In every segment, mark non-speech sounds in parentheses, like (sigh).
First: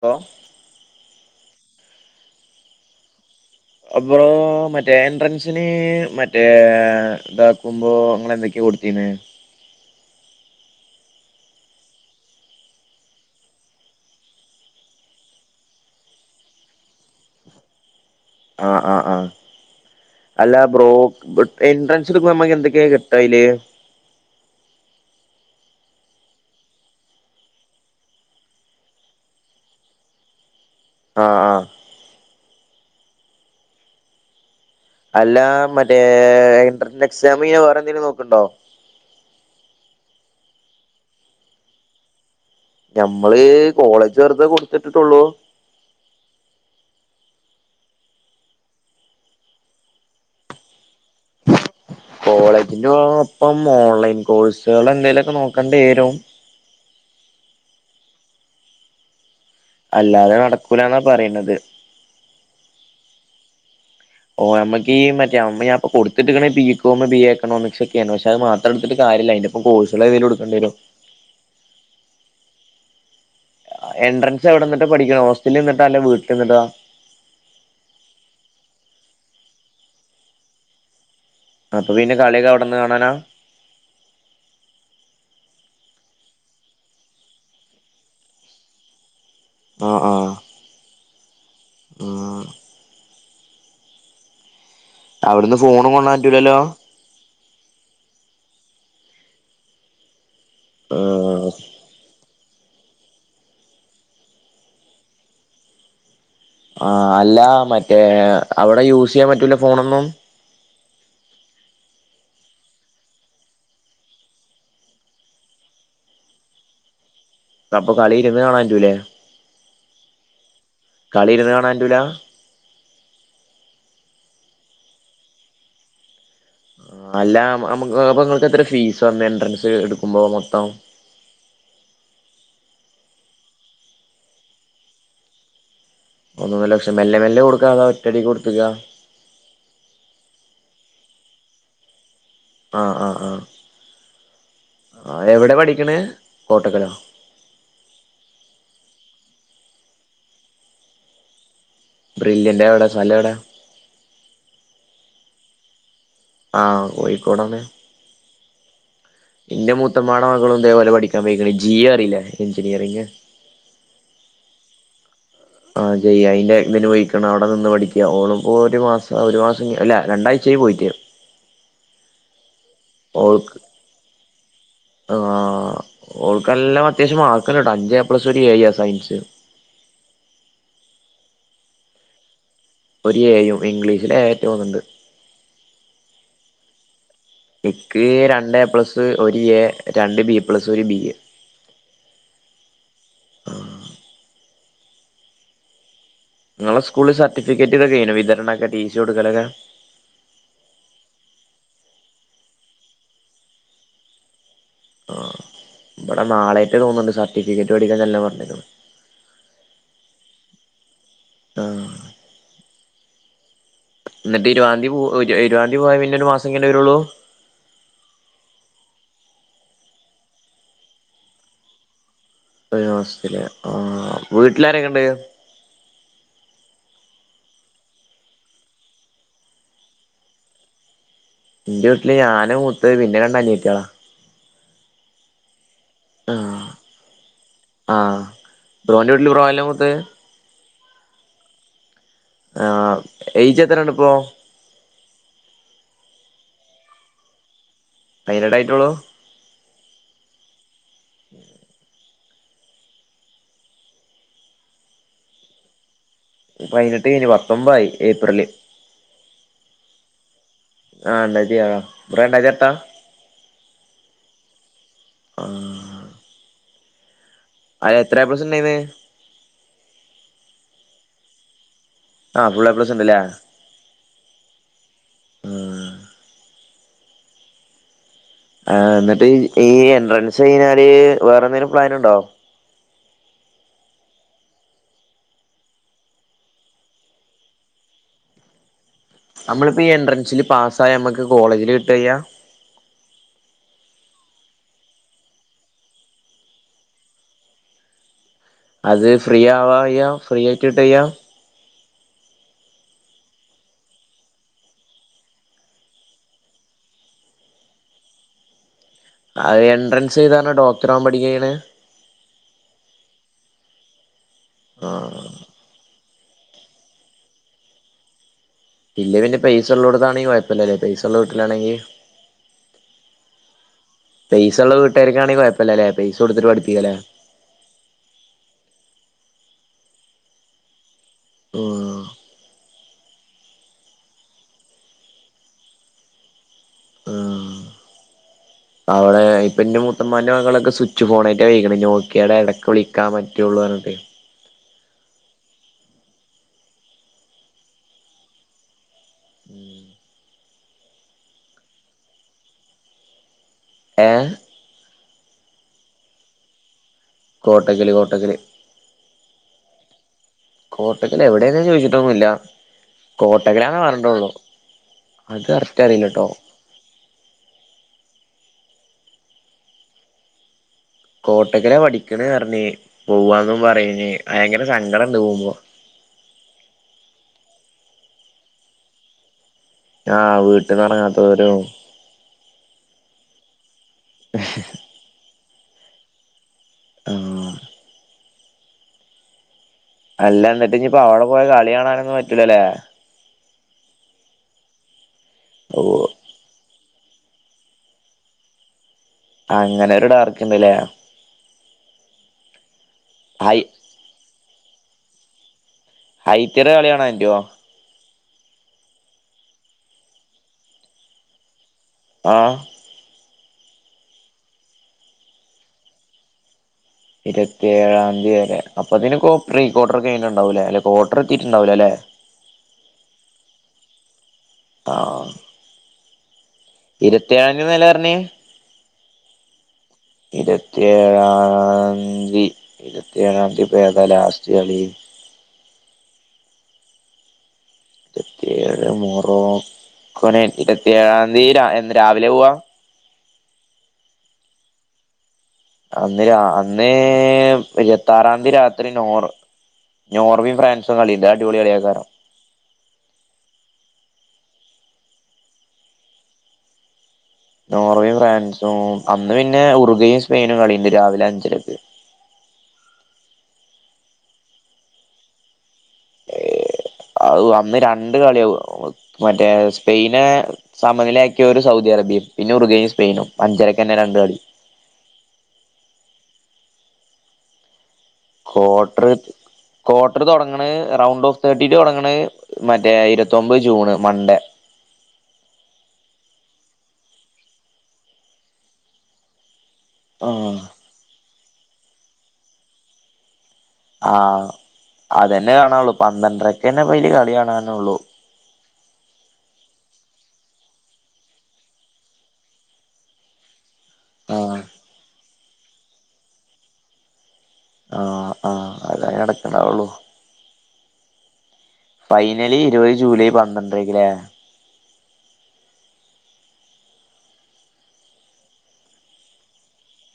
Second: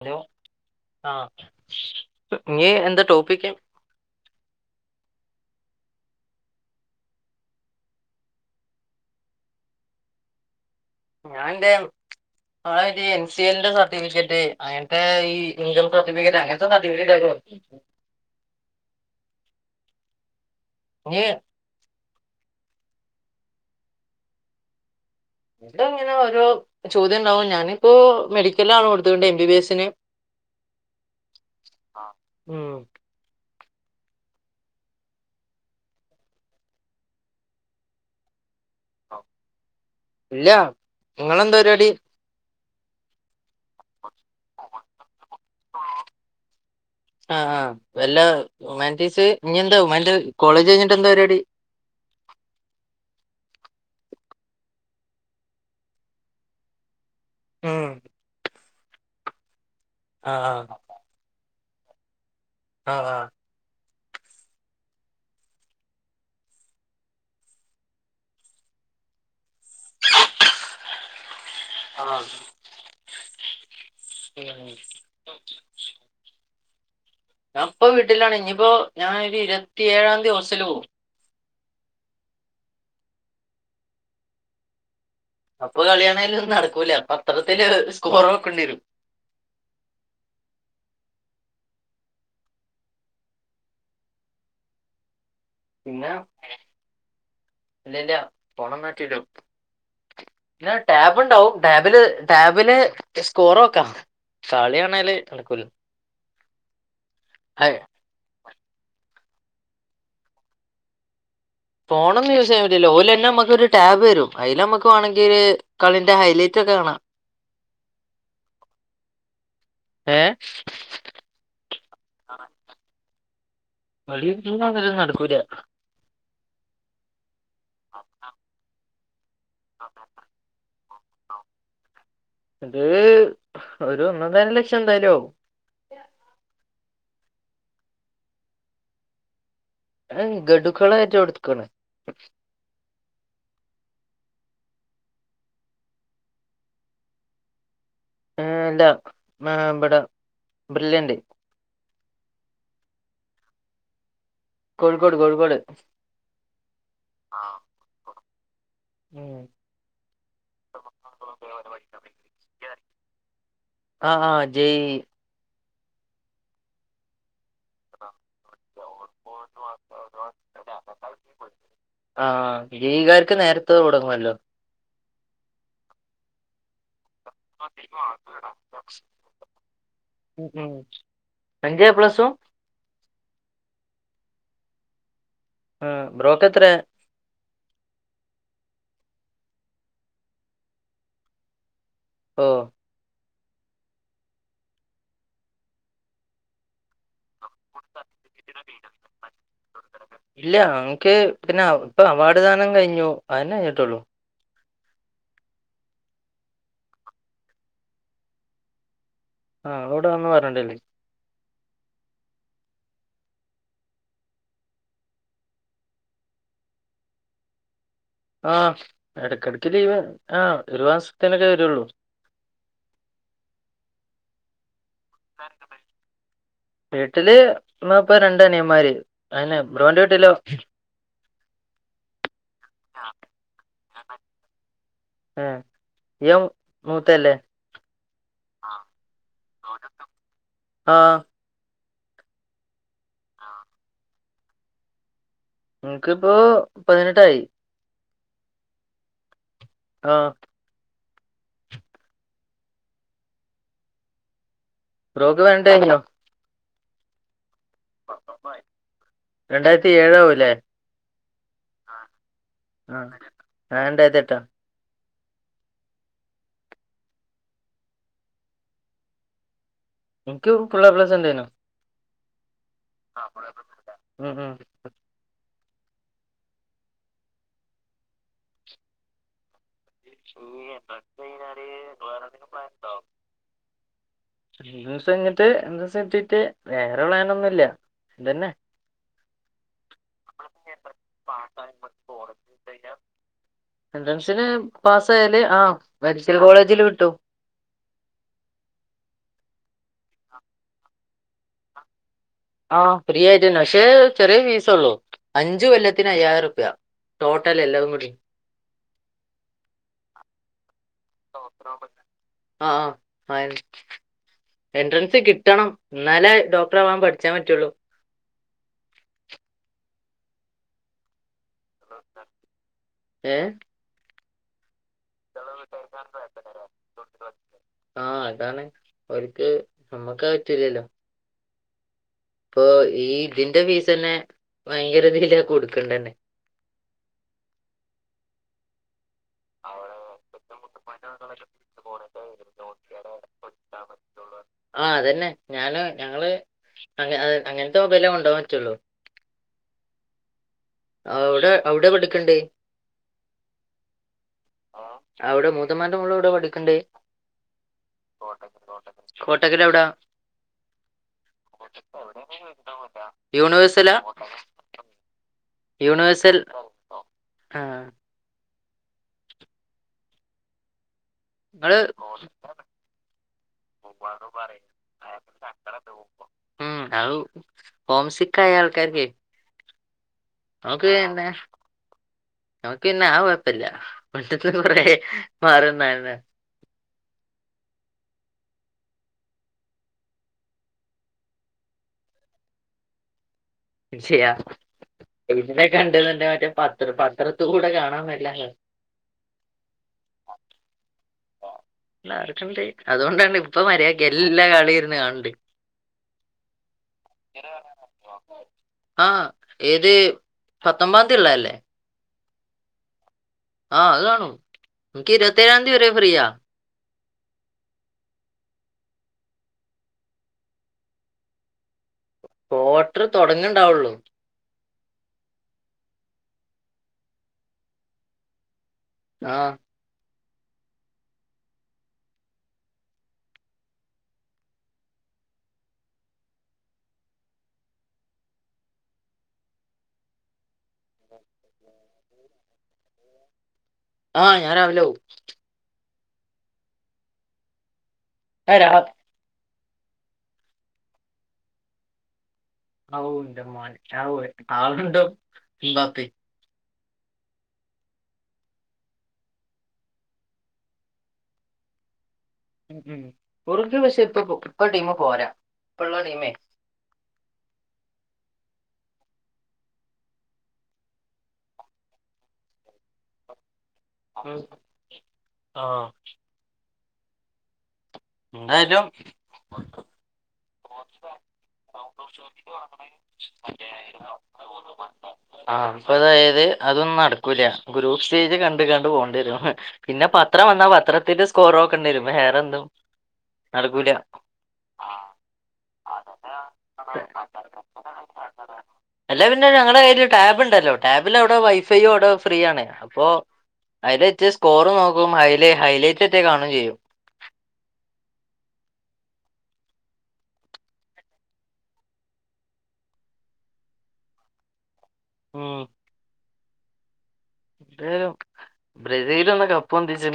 Hello ആഹ് ഇനി എന്താ ടോപ്പിക്ക് ബ്രോ മറ്റേ എൻട്രൻസിന് മറ്റേ ഇതാക്കുമ്പോ അങ്ങനെ എന്തൊക് കൊടുത്തീനെ ഞാൻന്റെ ആ എൻ്റെ എൻ സി എലിന്റെ സർട്ടിഫിക്കറ്റ് അങ്ങനത്തെ ഈ ഇൻകം സർട്ടിഫിക്കറ്റ് അങ്ങനത്തെ സർട്ടിഫിക്കറ്റൊക്കെ ആഹ് ആഹ് ആഹ് അല്ലാ ബ്രോക് നീ എൻട്രൻസ് എടുക്ക്മ്പോ മ്മക്ക് എന്തൊക്കെയാ കിട്ടാ അയില് ഇപ്പോ ഇങ്ങനെ ഓരോ ചോദ്യം ഉണ്ടാവും ഞാനിപ്പോ മെഡിക്കലാണ് കൊടുത്തോണ്ടെ എം ബി ബി എസിന് ആഹ് ആഹ് ഉം അല്ല മറ്റേ എൻട്രൻസ് ൻ്റെ എക്സാമയ്ഞ്ഞാ വേറെ എന്തേലും നോക്ക്ണ്ടോ ഇല്ല നിങ്ങളെന്താ പരിപാടി ഞമ്മള് കോളേജ് വെറുതെ കൊടുത്തിട്ടിട്ടുള്ളൂ ആഹ് ആഹ് അല്ലാ ഹുമാനിറ്റീസ് ഇനി എന്താ ഹുമാനിറ്റ് കോളേജ് കഴിഞ്ഞിട്ട് എന്താ പരിപാടി കോളേജിന്റെ ഒപ്പം ഓൺലൈൻ കോഴ്സുകൾ എന്തേലുമൊക്കെ നോക്കേണ്ടി വരും ഉം അല്ലാതെ ആഹ് നടക്കൂലാന്നാ പറയുന്നത് ആഹ് ആഹ് ഓ നമ്മക്ക് ഈ മറ്റേ അന്ന് ഞാ അപ്പ കൊടുത്ത്ട്ട്ക്കണെ ബി കോമ് ബി എക്കണോമിക്സ് ഒക്കെയാണ് പക്ഷെ അത് മാത്രം എടുത്തിട്ട് കാര്യല്ല അതിന്റെ ൻ്റൊപ്പ കോഴ്സ്കള് ഏതേലും എടുക്കേണ്ടിവരും ആഹ് എൻട്രൻസ് എവിടെന്നിട്ടാ പഠിക്കണേ ഹോസ്റ്റലിന്നിട്ടാ അല്ലേ വീട്ടിന്നിട്ടാ ഞാ ഇപ്പ വീട്ടിലാണ് ഇനിയിപ്പോ ഞാനൊരു ഇരുപത്തിഏഴാംതീ ഹോസ്റ്റല് പോവും അപ്പൊ പിന്നെ കളിയൊക്കെ അവിടെന്ന് കാണാനാ അപ്പൊ കളിയാണേലൊന്നും നടക്കൂല അപ്പ പത്രത്തില് സ്കോർ നോക്കണ്ടി വരും ആഹ് ആഹ് ഉം അവിടുന്ന് ഫോണും പിന്നെ കൊണ്ടോവാ പറ്റൂലല്ലോ ഇല്ലില്ല ഫോണൊന്നും പറ്റൂല്ല പിന്ന ആഹ് ടാബ്ണ്ടാവും ടാബില് ടാബില് സ്കോറോക്കാ കളിയാണേല് നടക്കൂല്ലാ ആഹ് അല്ല മറ്റേ അവിടെ യൂസ് ചെയ്യാൻ പറ്റൂലാ ഫോണൊന്നും ഫോണൊന്നും യൂസ് ചെയ്യാൻ പറ്റില്ലാ ഓലെന്നെ നമ്മക്കൊരു ടാബ് തരും അയില് നമ്മക്ക് വാണെങ്കില് കളിന്റെ ഹൈലൈറ്റ് ഒക്കെ കാണാം അപ്പൊ കളി ഇരുന്ന് കാണാൻറ്റൂലേ ഏ കളി ഇരുന്ന് കാണാൻറ്റൂലാ (inaudible) കളി (unintelligible) നടക്കൂലാ ആഹ് അല്ല അമ് അപ്പ ഇങ്ങൾക്ക് എത്ര ഫീസ് വന്നെ എൻട്രൻസ് എടുക്കുമ്പോ മൊത്തം അത് ഒരു ഒന്ന് ഒന്നര ലക്ഷം എന്തായാലും ആവും ഒന്ന് ഒന്നര ലക്ഷം മെല്ലെ മെല്ലെ കൊടുക്കാ അതാ ഒറ്റ അടിക്ക് കൊട്ത്ത്ക്കാ ഏഹ് ഗഡുക്കളായിട്ട് കൊടുക്കാണ് ആഹ് ആഹ് ആഹ് ആഹ് എവിടെ പഠിക്കണെ കോട്ടക്കലോ ആഹ് അല്ല ആഹ് ഇബടെ ബ്രില്ല്യന്റ് ബ്രില്യന്റാ അത് എവിടെ സ്ഥല എവിടാ കോഴിക്കോട് കോഴിക്കോട് ആഹ് കോഴിക്കോടാണ് ഉം. ഇന്റെ മൂത്തമ്മാടെ മകളും ഇതേപോലെ പഠിക്കാൻ പോയിക്ക്ണ് ജിയോ അറിയില്ലേ എഞ്ചിനിയറിംഗ് ആഹ് ആഹ് ജെ ഈ ആഹ് ജെ ഈ അയ്ന്റെ ഇതിന് പൊയ്ക്കണ അവിടെ നിന്ന് പഠി (unintelligible) ഓളുപ്പൊ ഒരു മാസം ഒരു മാസം അല്ല രണ്ടാഴ്ച്ചായി പോയിറ്റ് ആഹ് ജെ ഈ കാർക്ക് ഓൾക്ക് നേരത്തെ തൊടങ്ങുവല്ലോ ആഹ് ഓൾക്ക് നല്ലോം അത്യാവശ്യം മാർക്ക് ഇണ്ട്ട്ടോ അഞ്ച് എ പ്ലസും ഒരു എ യുആ സയൻസ് ഉം അഞ്ച് എ പ്ലസും ഒരു ഏയും ഇംഗ്ലീഷില് ഏയാറ്റാന്ന് തോനുന്നുണ്ട് ആഹ് ബ്രോക്കെത്രയാ ഇക്ക് രണ്ട് എ പ്ലസ് ഒരു എ രണ്ട് ബി പ്ലസ് ഒരു ബിയ് ഓഹ് ഇങ്ങളെ സ്കൂള് സർട്ടിഫിക്കറ്റ് ഒക്കെ കഴിഞ്ഞോ വിതരണൊക്കെ ടി സി കൊടുക്കലൊക്കെ ഇല്ല ഞങ്ങക്ക് പിന്നെ ഇപ്പ അവാർഡ് ദാനം കഴിഞ്ഞു അതെന്നെ കയിഞ്ഞിട്ടുള്ളൂ ആഹ് ഇബടെ നാളെറ്റേ തോന്ണ്ട് സർട്ടിഫിക്കറ്റ് വേടിക്കാൻ ചെല്ലാൻ പറഞ്ഞക്ക്ണ് ആഹ് (unintelligible) ആഹ് ഇന്നിട്ട് ഇരുവാന്തി പൂ ഇര് ഇരുവാന്തി പോയാ പിന്നെ ഒരു മാസം കഴിഞ്ഞെ വരുള്ളൂ ആഹ് എടക്കെടക്ക് ലീവ് ആഹ് ഒരു മാസത്തിനൊക്കെ വരുള്ളൂ ഒരു മാസത്തില് ആഹ് വീട്ടിലാരൊക്കെ ഇണ്ട്? ന വീട്ടില് ഉമ്മ ഉപ്പ രണ്ടനിയന്മാര് അതന്നെ ബ്രോന്റെ വീട്ടിലോ? ഇന്റെ വീട്ടില് ഞാനാ മൂത്ത് പിന്നെ രണ്ട് അനിയത്തിയേളാ ആഹ് ആഹ് ആഹ് ബ്രോൻ്റെ വീട്ടില് ബ്രോ അല്ലെ മൂത്തേ ആഹ് ആഹ് ഏയിജ് എത്രണ്ട് ഇപ്പോ? ഇൻക്ക്പ്പോ പതിനെട്ടായി പയിനെട്ടായിട്ടുള്ളൂ ആഹ് ബ്രോക്ക് പയിനെട്ട് കയിഞ്ഞോ? പൈനെട്ട് കയ്ഞ് പത്തൊമ്പ ആയി ഏപ്രില് രണ്ടായിരത്തി ഏഴാവൂല്ലേ ആണ്ടതി രണ്ടായിരത്തി ഏട്ടാ ആഹ് (unintelligible) ആഹ് രണ്ടായിത്തി ഏട്ടാ ആഹ് അ എത്ര പ്ലസ് ഉണ്ടായിന്ന് എനിക്ക് ഫുള്ളാ പ്ലസ ഉണ്ടായിനോ ആ ഫുള്ള പ്ലസ് ഉണ്ടല്ലേ ഉം ഉം ഉം ആ എന്നിട്ട് ഈ എൻട്രൻസ് കഴിഞ്ഞാല് വേറെ എന്തേങ്കിലും പ്ലൻ ഉണ്ടോ പ്ലാണ്ടോ എ ദിവസ (unintelligible) കിട്ടീട്ട് വേറെ പ്ലാനൊന്നുല്ല ഇതന്നെ നമ്മളിപ്പോ എൻട്രൻസിൽ പാസ ആയ നമുക്ക് കോളേജിൽ കിട്ടുകയ്യാ എൻട്രൻസില് പാസ് ആയല് ആ മെഡിക്കൽ കോളേജില് കിട്ടും അത് ഫ്രീ ആവാ അ്യ്യാ ഫ്രീ ആയിട്ടിട്ട്യ്യ ആഹ് ഫ്രീ ആയിട്ടന്നെ പക്ഷേ ചെറിയ ഫീസള്ളു അഞ്ചു കൊല്ലത്തിന് അയ്യായിരം രുപ്യ ടോട്ടൽ എല്ലും ക്കൂടി അഹ് എൻട്രൻസ് ചെയതാര ഡോക്ടർ ആവ പടി ആഹ് ആഹ് ആ ആ എൻട്രൻസ് കിട്ടണം ഇന്നാലേ ഡോക്ടറ ആവാൻ പഠിച്ചാൻ പറ്റുള്ളൂ ഇല്ല പിന്ന പൈസ ഉള്ളടത്താണങ്കി കുഴപ്പല്ലല്ലെ പൈസ ഉള്ള വീട്ടി ലാണെങ്കി ഏഹ് പൈസ ഉള്ള വീട്ട്കാർാണെങ്കി കുഴപ്പല്ലല്ലെ പൈ കൊടുത്ത്ട്ട് പഠപ്പിക്കല്ലേ ആഹ് അതാണ് ഓർക്ക് നമ്മക്കാ പറ്റില്ലല്ലോ ആഹ് അപ്പൊ ഈ ഇതിന്റെ ഫീസ് തന്നെ ഭയങ്കര ഇതില്ല കൊടുക്കണ്ടന്നെ ആഹ് അവിടെ ഇപ്പൊ എന്റെ മുത്തന്മാന്റെ മകളൊക്കെ സ്വിച്ച് ഫോണായിട്ട് കഴിക്കണ നോക്കിയടെ ഇടക്ക് വിളിക്കാ (unintelligible) ആഹ് അതന്നെ ഞാന് ഞങ്ങള് അങ്ങനത്തെ മൊബൈലെ കൊണ്ടോവാൻ പറ്റത്തോള്ളൂ ഉം അവിടെ അവിടെ പഠിക്കണ്ടേ ഏഹ് അവടെ മൂത്തമാറ്റ മോളെ എവിടെ പഠിക്കണ്ടേ കോട്ടക്കൽ കോട്ടക്കൽ കോട്ടക്കല് എവിടാ കോട്ടക്കൽ എവിടെന്നും ചോയ്ച്ചിട്ടൊന്നുല്ല കോട്ടക്കൽ ആണ്‌ യൂണിവേഴ്സലാ പറഞ്ഞിട്ടോള്ളു അത് കറക്റ്റ് അറിയില്ല ട്ടോ ആഹ്‌ കോട്ടക്കല നിങ്ങള് പഠിക്കണറഞ്ഞ് പോവാനും പറയണ് ഭയകര സങ്കടം ഉണ്ട് പോകുമ്പോ ഉം അഹ്‌ ഹോംസിക്കായ ആൾക്കാർക്കെ ആഹ് വീട്ടിന്ന് നമുക്ക്ന്നെ ഇറങ്ങാത്തവരും നമുക്ക് പിന്നെ ആ കുഴപ്പല്ല മുറ്റത്ത് കൊറേ മാറുണ്ടേയ്ര്ന്ന്, ആഹ് അല്ല എന്നിട്ട് ഇനി ഇപ്പൊ അവിടെ പോയ കളി കാണാനൊന്നും പറ്റൂലല്ലേ ച്ചയാ ഇതിനെ ഓ കണ്ടന്റെ മറ്റേ പത്ര പത്രത്ത കൂടെ കാണാൻ മെല്ലെ അങ്ങനെ ഒരു ഡാർക്ക്ണ്ട്ലെ. എല്ലാർക്ക്ണ്ട് അതുകൊണ്ടാണ് ഹൈ ഇപ്പൊ മര്യായക്ക് എല്ലാ കളി ഇരുന്ന് കാന്ണ്ട്. ഹൈത്തിറ കളിയാണോ അന്റയോ? ആഹ്‌ ഏത് പത്തൊമ്പാന്തിള്ളഅല്ലേ? ആഹ് ആഹ് അത് കാണും ക്ക് ഇരുവത്തേഴാന്തി വരെ ഫ്രീയാ. ഇരുവത്തിഏഴാംന്തി വരേ അപ്പത്തിന്ക്കൊ പ്രീകൊർട്ട്ർ കയ്ഞ്ഞുട്ടുണ്ടാവുലെ അല്ലാ കൊട്ട്ർ എത്തീട്ടുണ്ടാവൂലലേ. കോട്ട്ർ തൊടങ്ണ്ടാവുള്ളൂ. ആഹ്‌ ഇരുവത്തിയേഴാംന്തീന്നല്ലേ പർഞ്ഞേ? ആഹ്‌ ഇരത്തിഏഴാംന്തി ഇരുവത്തേഏഴാന്തി പ്പൊ ഏതാ ലാസ്റ്റ് കളീ? ഇരുപത്തിയേഴ് മൊറോ കൊനെ ഇരുവത്തിഏഴാംന്തി രാ എന്ന രാവിലെ പോവാ? ആഹ് ഞാൻ രാവിലേ പോവും. അന്ന് രാ അന്ന് ഇരുവത്താറാന്തി ആ, രാ- രാത്രി നൊറോ നോർവിം ഫ്രൻസും കളിണ്ട് അത് അടിപൊളി കളിയ്ക്കാരം. ഹൌ ഇന്റ മോനെ ആ (unintelligible) നോർവിം ഫ്രാൻസും അന്ന് പിന്നെ ഉർഗിയും സ്പെയിനും കളിണ്ട് രാവിലെ അഞ്ചരക്ക്. ഉം ഉർഗ് പക്ഷ ഇപ്പ പ്പ ടീമ് പോരാ ഇപ്പള്ളാ ടീമേയ്. ഔ അന്ന് രണ്ട് കളിയാവ് മറ്റേ സ്പെയിനേ സമനിലയാക്കിയ ഒരു സൗദ്യാഅറേബ്യം പിന്നെ ഉർഗയും സ്പെയിനും. അഞ്ചരക്കന്നെ രണ്ട് കളി (unintelligible) ആഹ് എന്തായാലും കോട്ട്റ് കൊട്ട്റ് തൊടങ്ണ് റൗണ്ട് ഓഫ് തേർട്ടിറ്റു തൊടങ്ണ് മറ്റേ ഇരുപത്തൊൻമ്പത് ജൂണ് മൺഡേ. ആഹ്‌ അപ്പൊ അതായത് അതൊന്നും നടക്കൂല ഗ്രൂപ്പ് സ്റ്റേജ് കണ്ട് ങ്ങാണ്ട് പോണ്ടിരും. പിന്നെ പത്രം ആഹ് വന്നാ പത്രത്തിന്റെ സ്കോറോക്കണ്ടി വരും വേറെന്തും നടക്കൂലാ. ആഹ് അതെന്നെ കാണാ ഒള്ളൂ പന്ത്രണ്ടര്ക്കെന്നെ അയ്ല് കളി കാണാനൊള്ളൂ. അല്ല പിന്നെ ഞങ്ങളേ കയ്യില് ടാബ്ണ്ടല്ലോ ടാബില് അവടെ വൈഫൈോയൊ അവടെ ഫ്രീ ആണ് അപ്പോ അയ്ലെറ്റ് ആഹ് സ്കോർ നോക്കും അയ്ലെ ഹൈലൈറ്റ് എറ്റയാ കാണും ചെയ്യും. ആഹ്‌ ആഹ് അയ്ലെ എടക്ക് ണ്ടാവുള്ളൂ. ഫൈനലീ ഇരുപത് ജൂലൈ പന്ത്രണ്ടരേക്ക്ലെ. ഉം. എന്താലും ബ്രസീലൊന്ന് കപ്പ് പൊന്തിച്ക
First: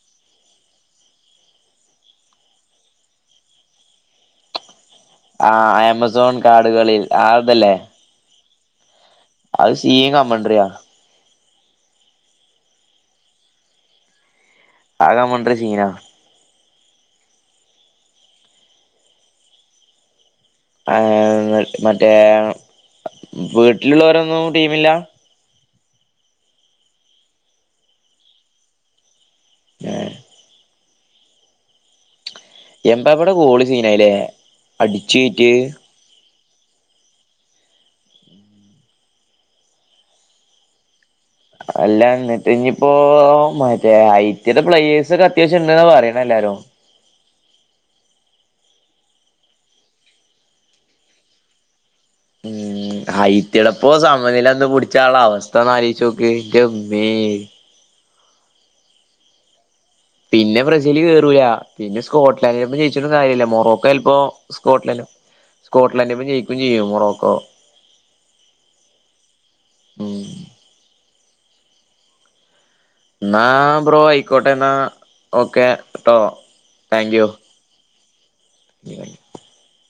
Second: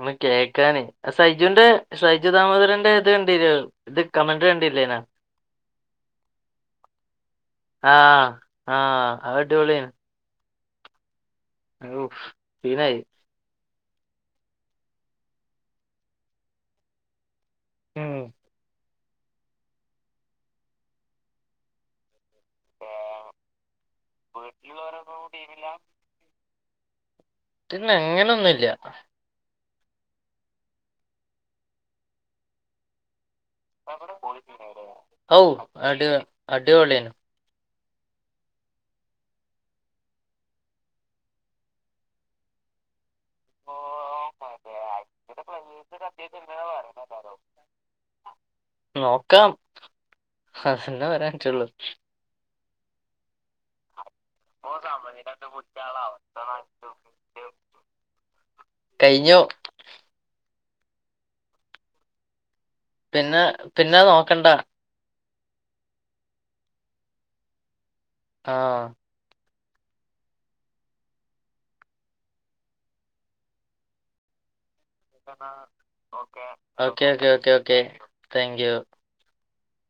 ഒന്ന് കേയ്ക്കാനേയ് സൈയ്ജൂന്റെ സൈജു ദാമോന്തരന്റെ ത് കണ്ടീരുോ ത് കമന്ററി കണ്ടീലേയ്നൊ? ആഹ്‌ ആമസോൺ കാടുകളിൽ ആതല്ലേ. ആഹ് ആഹ്. അത് സീ കമ്മൻഡ്രിയാ. ഔ സീനായി. ആ കമഡ്രി സീനാ. ഉം ആഹ് മ മറ്റേ വീട്ടിലുള്ളോരൊന്നും ടീമില്ലാ? ടീമില്ലാ. പിന്നെ അങ്ങനൊന്നുല്ല്യാ. ആ എമ്പാപ്പടെ ഗോളി ഔ അടി അടിപൊളിയാണ് അല്ല ന്ന്ട്ട് ഞ്ഞിപ്പോ മറ്റേ ഐ ടിെ പ്ലേയേഴ്സ് ഒക്കെ അത്യാവശ്യം ണ്ട്ന്ന പറയ്ണല്ലാരും നോക്കാം അതന്നെ പറയാൻ പറ്റൊള്ളു ഉം ഹൈ ചിലപ്പോ സമനിലന്ന് പുടിചാള്ള അവസ്ഥന്നാലോയിച്ചോക് ന്റെമ്മേ കയ്ഞ്ഞു പിന്നെ ബ്രസീൽ കേറൂല്ല പിന്നെ സ്കോട്ലാൻഡ് ജയിച് പിന്നെ കാര്യല്ലാ മൊറോക്കോ പിന്നെ ചെലപ്പം നോക്കണ്ട സ്കോട്ട്ലൻ സ്കോ്ലൻഡ ജയിക്കും ചെയ്യും മൊറോക്കോ ആഹ് ഉം ന്നാ ബ്രോ ആയിക്കോട്ടെ ന്നാ ആഹ് okay thank okay okay you okay thank U (inaudible)